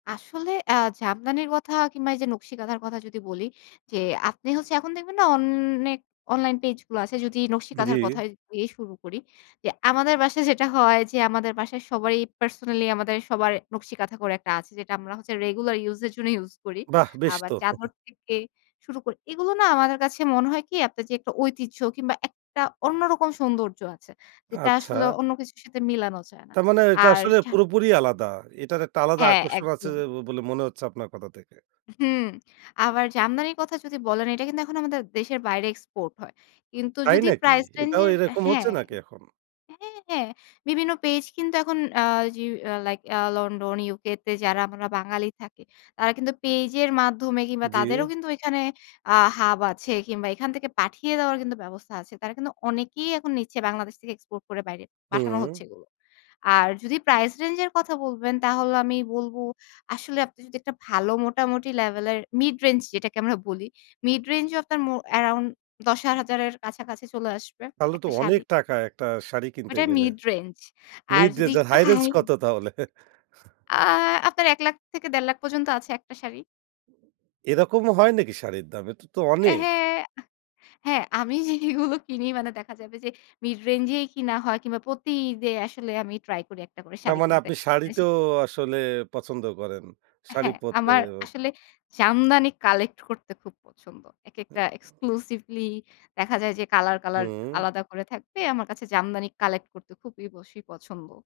আসলে অ্যা জামদানি কথা কিংবা এই যে, নকশি কাঁথার কথা যদি বলি, যে আপনি হচ্ছে এখন দেখবেন না অনেক অনলাইন পেজ গুলা আছে। যদি নকশি কাঁথার জ্বি। কথায় দিয়ে শুরু করি। যে আমাদের বাসায় যেটা হয় যে আমাদের বাসায় সবারই পার্সোনালি আমাদের সবার নকশি কাঁথা করে একটা আছে যেটা আমরা হচ্ছে রেগুলার ইউজ এর জন্য ইউজ করি। বাহ্ বেশ আবার তো! চাদর থেকে শুরু করি। এগুলো না আমাদের কাছে মনে হয় কি আপনার যে একটা ঐতিহ্য কিংবা একটা অন্য রকম সৌন্দর্য আছে। যেটা আসলে আচ্ছা। অন্য কিছুর সাথে মিলানো যায় না। তারমানে এটা আর আসলে চা পুরোপুরি আলাদা। এটার একটা আলাদা হ্যাঁ, আকর্ষণ আছে যে একদম। বলে মনে হচ্ছে আপনার কথা থেকে। হুম, আবার জামদানির কথা যদি বলেন এটা কিন্তু এখন আমাদের দেশের বাইরে এক্সপোর্ট হয়। কিন্তু তাই যদি নাকি? প্রাইস রেঞ্জ এটাও এর এরকম হচ্ছে হ্যাঁ। নাকি এখন? হ্যাঁ, হ্যাঁ, বিভিন্ন পেজ কিন্তু এখন আ জিউ আ লাইক আ লন্ডন, ইউকে তে যারা আমরা বাঙালি থাকি তারা কিন্তু পেজের মাধ্যমে কিংবা জি। তাদেরও কিন্তু এখানে আ হাব আছে কিংবা এখান থেকে পাঠিয়ে দেওয়ার কিন্তু ব্যবস্থা আছে। তারা কিন্তু অনেকেই এখন নিচ্ছে বাংলাদেশ থেকে এক্সপোর্ট করে বাইরে পাঠানো হচ্ছে হুম। এগুলো। আর যদি প্রাইস রেঞ্জ এর কথা বলবেন তাহলে আমি বলব আসলে আপনি যদি একটা ভালো মোটামুটি লেভেলের মিড রেঞ্জ যেটাকে আমরা বলি, মিড রেঞ্জ ও আপনার মো আরাউন্ড 10,000 এর কাছাকাছি চলে আসবে, তাহলে তো একটা অনেক শাড়ি। টাকা একটা শাড়ি কিনতে ওটা গেলে? Mid range. আর মিড যদি রেঞ্জ এর একটু হাই রেঞ্জ হাই কত তাহলে? আ আপনার ৳1,00,000 থেকে ৳1.5 লাখ পর্যন্ত আছে একটা শাড়ি। এরকমও হয় নাকি শাড়ির দাম? এটা তো অ্যা অনেক! হ্যাঁ। হ্যাঁ, আমি জিনিসগুলো কিনি মানে দেখা যাবে যে মিড রেঞ্জ এই কিনা হয় কিংবা প্রতি ঈদে আসলে আমি ট্রাই করি একটা করে তার শাড়ি মানে কিনতে। আপনি এসি শাড়িতোও আসলে পছন্দ করেন। শাড়ি হ্যাঁ, পড়তে। আমার আসলে জামদানি কালেক্ট করতে খুব পছন্দ। একেকটা অ্যা এক্সক্লুসিভলি দেখা যায় যে কালার, কালার হুম। আলাদা করে থাকবে। আমার কাছে জামদানি কালেক্ট করতে খুবই অবশ্যই পছন্দ।